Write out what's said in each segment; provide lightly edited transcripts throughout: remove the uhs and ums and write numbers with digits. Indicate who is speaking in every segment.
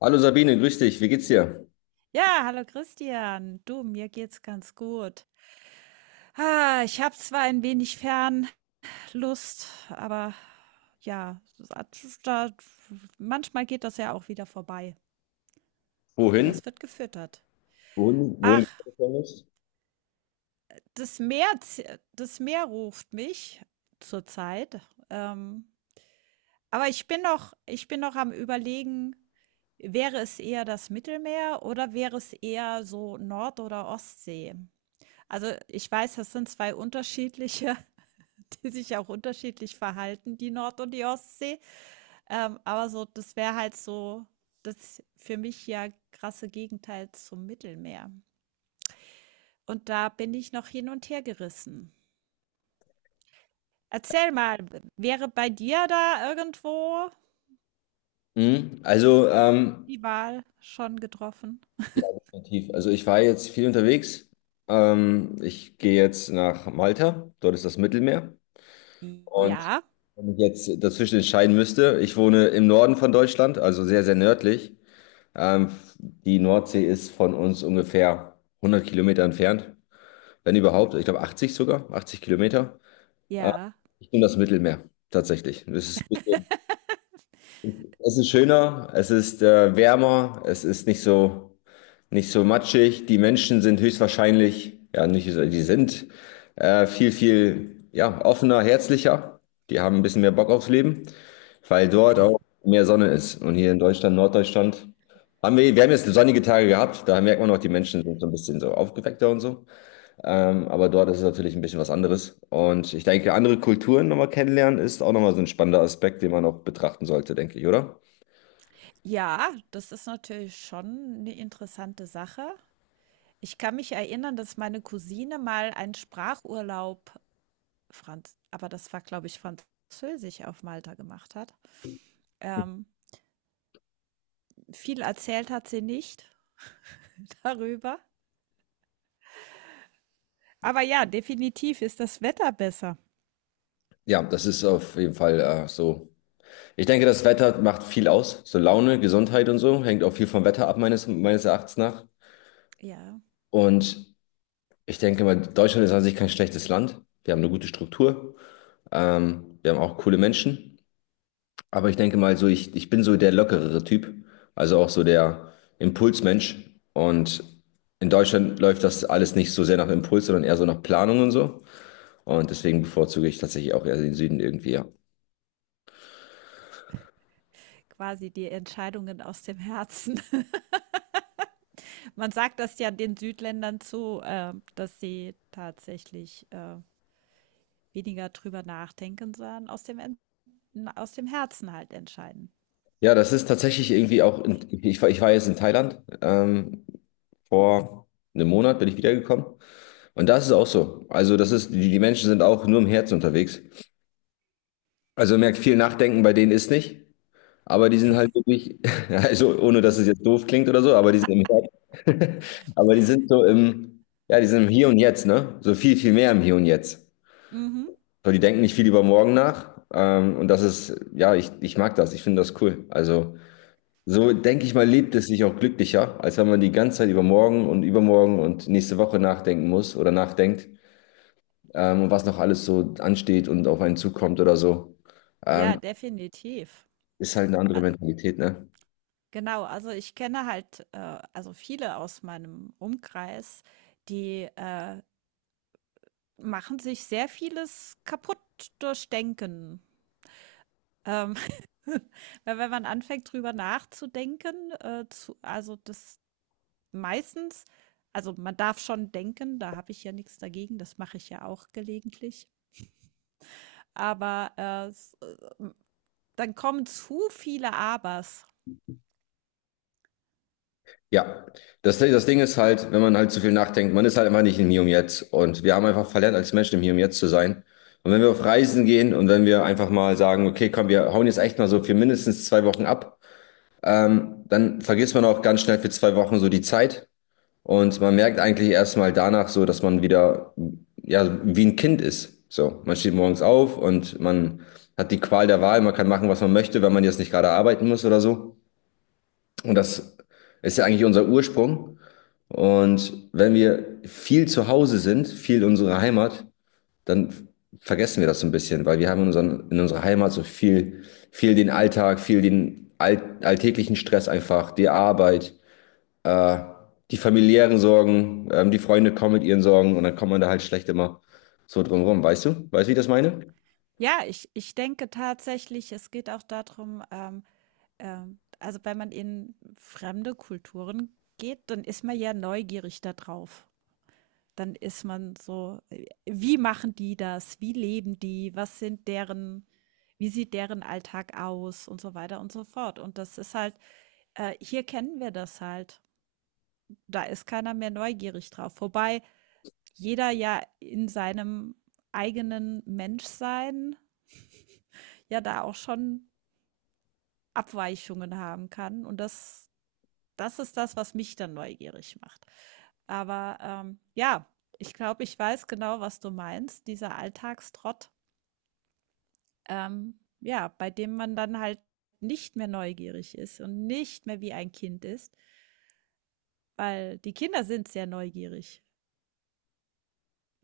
Speaker 1: Hallo Sabine, grüß dich, wie geht's dir?
Speaker 2: Ja, hallo Christian. Du, mir geht's ganz gut. Ah, ich habe zwar ein wenig Fernlust, aber ja, manchmal geht das ja auch wieder vorbei. Oder
Speaker 1: Wohin?
Speaker 2: es wird gefüttert.
Speaker 1: Wohin,
Speaker 2: Ach,
Speaker 1: du planst?
Speaker 2: das Meer ruft mich zurzeit. Ähm, aber ich bin noch am Überlegen, wäre es eher das Mittelmeer oder wäre es eher so Nord- oder Ostsee? Also, ich weiß, das sind 2 unterschiedliche, die sich auch unterschiedlich verhalten, die Nord und die Ostsee. Aber so, das wäre halt so das für mich ja krasse Gegenteil zum Mittelmeer. Und da bin ich noch hin und her gerissen. Erzähl mal, wäre bei dir da irgendwo
Speaker 1: Mhm.
Speaker 2: die Wahl schon getroffen?
Speaker 1: Ja, definitiv. Also ich war jetzt viel unterwegs. Ich gehe jetzt nach Malta, dort ist das Mittelmeer. Und
Speaker 2: Ja,
Speaker 1: wenn ich jetzt dazwischen entscheiden müsste, ich wohne im Norden von Deutschland, also sehr, sehr nördlich. Ähm, Die Nordsee ist von uns ungefähr 100 Kilometer entfernt, wenn überhaupt. Ich glaube 80 sogar, 80 Kilometer. Äh,
Speaker 2: ja.
Speaker 1: Ich nehme das Mittelmeer tatsächlich. Das ist Es ist schöner, es ist wärmer, es ist nicht so matschig. Die Menschen sind höchstwahrscheinlich, ja, nicht so, die sind viel, ja, offener, herzlicher. Die haben ein bisschen mehr Bock aufs Leben, weil dort auch mehr Sonne ist. Und hier in Deutschland, Norddeutschland, haben wir haben jetzt sonnige Tage gehabt. Da merkt man auch, die Menschen sind so ein bisschen so aufgeweckter und so. Aber dort ist es natürlich ein bisschen was anderes. Und ich denke, andere Kulturen nochmal kennenlernen ist auch nochmal so ein spannender Aspekt, den man auch betrachten sollte, denke ich, oder?
Speaker 2: Ja, das ist natürlich schon eine interessante Sache. Ich kann mich erinnern, dass meine Cousine mal einen Sprachurlaub Franz aber das war, glaube ich, Französisch auf Malta gemacht hat. Ähm, viel erzählt hat sie nicht darüber. Aber ja, definitiv ist das Wetter besser.
Speaker 1: Ja, das ist auf jeden Fall so. Ich denke, das Wetter macht viel aus. So Laune, Gesundheit und so hängt auch viel vom Wetter ab, meines Erachtens nach.
Speaker 2: Ja,
Speaker 1: Und ich denke mal, Deutschland ist an sich kein schlechtes Land. Wir haben eine gute Struktur. Wir haben auch coole Menschen. Aber ich denke mal so, ich bin so der lockerere Typ, also auch so der Impulsmensch. Und in Deutschland läuft das alles nicht so sehr nach Impuls, sondern eher so nach Planung und so. Und deswegen bevorzuge ich tatsächlich auch eher den Süden irgendwie, ja.
Speaker 2: quasi die Entscheidungen aus dem Herzen. Man sagt das ja den Südländern zu, dass sie tatsächlich, weniger drüber nachdenken, sondern aus dem Herzen halt entscheiden.
Speaker 1: Ja, das ist tatsächlich irgendwie auch, ich war jetzt in Thailand, vor einem Monat bin ich wiedergekommen. Und das ist auch so. Also das ist, die Menschen sind auch nur im Herzen unterwegs. Also man merkt, viel Nachdenken bei denen ist nicht. Aber die sind halt wirklich, also ohne dass es jetzt doof klingt oder so, aber die sind im aber die sind so im, ja, die sind im Hier und Jetzt, ne? So viel, viel mehr im Hier und Jetzt.
Speaker 2: Mhm.
Speaker 1: So, die denken nicht viel über morgen nach. Und das ist, ja, ich mag das, ich finde das cool. Also, so denke ich mal, lebt es sich auch glücklicher, als wenn man die ganze Zeit über morgen und übermorgen und nächste Woche nachdenken muss oder nachdenkt, und was noch alles so ansteht und auf einen zukommt oder so.
Speaker 2: Ja,
Speaker 1: Ähm,
Speaker 2: definitiv.
Speaker 1: Ist halt eine andere
Speaker 2: Äh,
Speaker 1: Mentalität, ne?
Speaker 2: genau, also ich kenne halt, also viele aus meinem Umkreis, die machen sich sehr vieles kaputt durch Denken. Ähm, weil wenn man anfängt, drüber nachzudenken, zu, also das meistens, also man darf schon denken, da habe ich ja nichts dagegen, das mache ich ja auch gelegentlich, aber dann kommen zu viele Abers.
Speaker 1: Ja, das Ding ist halt, wenn man halt zu viel nachdenkt, man ist halt einfach nicht im Hier und Jetzt. Und wir haben einfach verlernt, als Menschen im Hier und Jetzt zu sein. Und wenn wir auf Reisen gehen und wenn wir einfach mal sagen, okay, komm, wir hauen jetzt echt mal so für mindestens zwei Wochen ab, dann vergisst man auch ganz schnell für zwei Wochen so die Zeit. Und man merkt eigentlich erst mal danach so, dass man wieder, ja, wie ein Kind ist. So, man steht morgens auf und man hat die Qual der Wahl, man kann machen, was man möchte, wenn man jetzt nicht gerade arbeiten muss oder so. Und das ist ja eigentlich unser Ursprung. Und wenn wir viel zu Hause sind, viel in unserer Heimat, dann vergessen wir das so ein bisschen, weil wir haben in unserer Heimat so viel, viel den Alltag, viel den alltäglichen Stress einfach, die Arbeit, äh, die familiären Sorgen, die Freunde kommen mit ihren Sorgen und dann kommt man da halt schlecht immer so drum rum. Weißt du? Weißt du, wie ich das meine?
Speaker 2: Ja, ich denke tatsächlich, es geht auch darum. Also, wenn man in fremde Kulturen geht, dann ist man ja neugierig da drauf. Dann ist man so: Wie machen die das? Wie leben die? Was sind deren Wie sieht deren Alltag aus?" und so weiter und so fort. Und das ist halt hier kennen wir das halt. Da ist keiner mehr neugierig drauf. Wobei jeder ja in seinem eigenen Menschsein ja da auch schon Abweichungen haben kann. Und das ist das, was mich dann neugierig macht. Aber, ja, ich glaube, ich weiß genau, was du meinst, dieser Alltagstrott, ja, bei dem man dann halt nicht mehr neugierig ist und nicht mehr wie ein Kind ist, weil die Kinder sind sehr neugierig.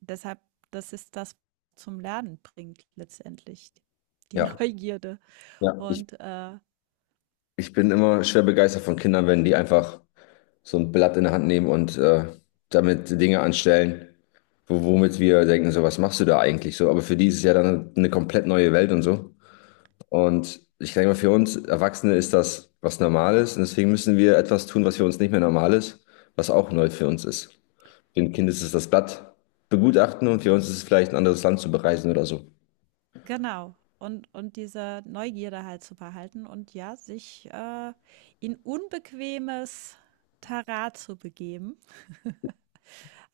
Speaker 2: Deshalb das ist das, was zum Lernen bringt letztendlich, die
Speaker 1: Ja,
Speaker 2: Neugierde.
Speaker 1: ja.
Speaker 2: Und, äh
Speaker 1: Ich bin immer schwer begeistert von Kindern, wenn die einfach so ein Blatt in der Hand nehmen und damit Dinge anstellen, womit wir denken, so, was machst du da eigentlich so? Aber für die ist es ja dann eine komplett neue Welt und so. Und ich denke mal, für uns Erwachsene ist das was Normales und deswegen müssen wir etwas tun, was für uns nicht mehr normal ist, was auch neu für uns ist. Für ein Kind ist es das Blatt begutachten und für uns ist es vielleicht ein anderes Land zu bereisen oder so.
Speaker 2: Genau. Und diese Neugierde halt zu behalten und ja, sich, in unbequemes Terrain zu begeben.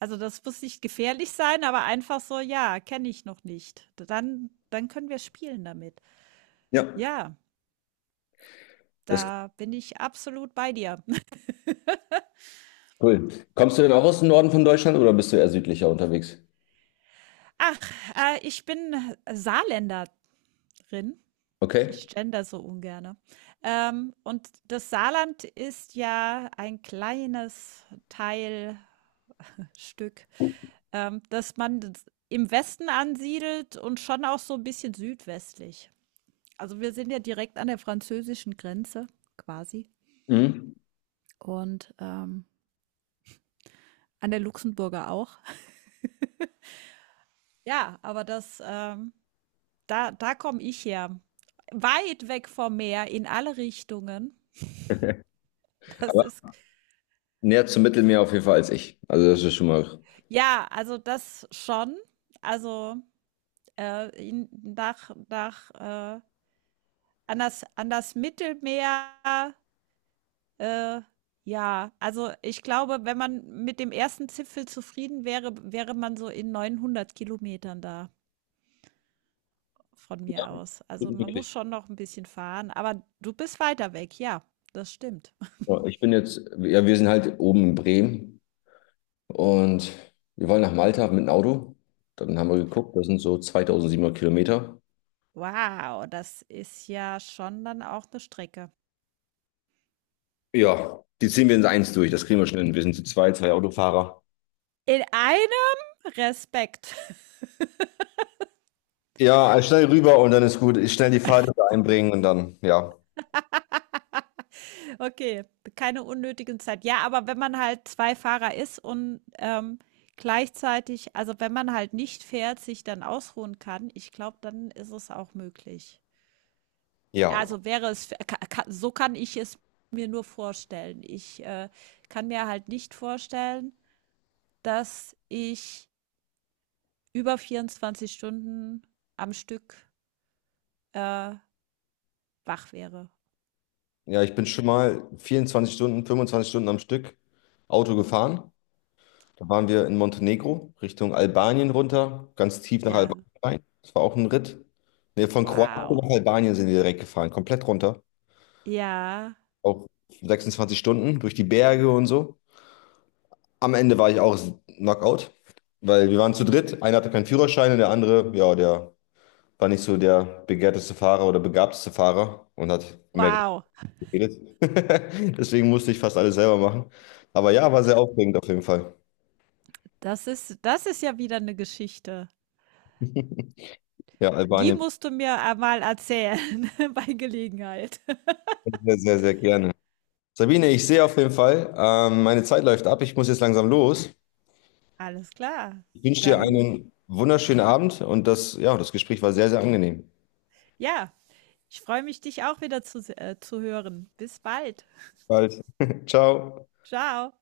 Speaker 2: Also, das muss nicht gefährlich sein, aber einfach so: „Ja, kenne ich noch nicht." Dann können wir spielen damit.
Speaker 1: Ja,
Speaker 2: Ja,
Speaker 1: das ist
Speaker 2: da bin ich absolut bei dir.
Speaker 1: cool. Kommst du denn auch aus dem Norden von Deutschland oder bist du eher südlicher unterwegs?
Speaker 2: Ach, ich bin Saarländerin.
Speaker 1: Okay.
Speaker 2: Ich gender so ungerne. Und das Saarland ist ja ein kleines Teil Stück, dass man das im Westen ansiedelt und schon auch so ein bisschen südwestlich. Also, wir sind ja direkt an der französischen Grenze quasi
Speaker 1: Mhm.
Speaker 2: und, an der Luxemburger auch. Ja, aber das, da komme ich her. Weit weg vom Meer in alle Richtungen. Das
Speaker 1: Aber
Speaker 2: ist
Speaker 1: näher zum Mittelmeer auf jeden Fall als ich. Also das ist schon mal
Speaker 2: ja, also, das schon. Also, in nach nach, an das Mittelmeer. Äh, ja, also ich glaube, wenn man mit dem ersten Zipfel zufrieden wäre, wäre man so in 900 Kilometern da von mir aus. Also
Speaker 1: gut
Speaker 2: man muss
Speaker 1: möglich.
Speaker 2: schon noch ein bisschen fahren, aber du bist weiter weg, ja, das stimmt.
Speaker 1: Ja, ich bin jetzt, ja, wir sind halt oben in Bremen und wir wollen nach Malta mit dem Auto. Dann haben wir geguckt, das sind so 2700 Kilometer.
Speaker 2: Wow, das ist ja schon dann auch eine Strecke.
Speaker 1: Ja, die ziehen wir in eins durch, das kriegen wir schnell hin. Wir sind zu zwei Autofahrer.
Speaker 2: In einem Respekt.
Speaker 1: Ja, also schnell rüber und dann ist gut. Ich schnell die Fahrrad einbringen und dann, ja,
Speaker 2: Okay, keine unnötigen Zeit. Ja, aber wenn man halt 2 Fahrer ist und, gleichzeitig also, wenn man halt nicht fährt, sich dann ausruhen kann, ich glaube, dann ist es auch möglich.
Speaker 1: ja.
Speaker 2: Also, wäre es ka ka so kann ich es mir nur vorstellen. Ich kann mir halt nicht vorstellen, dass ich über 24 Stunden am Stück, äh, wach wäre.
Speaker 1: Ja, ich bin schon mal 24 Stunden, 25 Stunden am Stück Auto gefahren. Da waren wir in Montenegro, Richtung Albanien runter, ganz tief nach Albanien
Speaker 2: Ja.
Speaker 1: rein. Das war auch ein Ritt. Nee, von Kroatien
Speaker 2: Wow.
Speaker 1: nach Albanien sind wir direkt gefahren, komplett runter.
Speaker 2: Ja.
Speaker 1: Auch 26 Stunden durch die Berge und so. Am Ende war ich auch Knockout, weil wir waren zu dritt. Einer hatte keinen Führerschein und der andere, ja, der war nicht so der begehrteste Fahrer oder begabteste Fahrer und hat mehr
Speaker 2: Wow.
Speaker 1: geredet. Deswegen musste ich fast alles selber machen. Aber ja, war sehr aufregend auf jeden Fall.
Speaker 2: Das ist ja wieder eine Geschichte.
Speaker 1: Ja,
Speaker 2: Die
Speaker 1: Albanien
Speaker 2: musst du mir einmal erzählen bei Gelegenheit.
Speaker 1: sehr, sehr, sehr gerne. Sabine, ich sehe auf jeden Fall, meine Zeit läuft ab. Ich muss jetzt langsam los.
Speaker 2: Alles klar.
Speaker 1: Ich wünsche dir
Speaker 2: Dann
Speaker 1: einen wunderschönen Abend und ja, das Gespräch war sehr, sehr angenehm.
Speaker 2: ja, ich freue mich, dich auch wieder zu hören. Bis bald.
Speaker 1: Bald. Ciao.
Speaker 2: Ciao.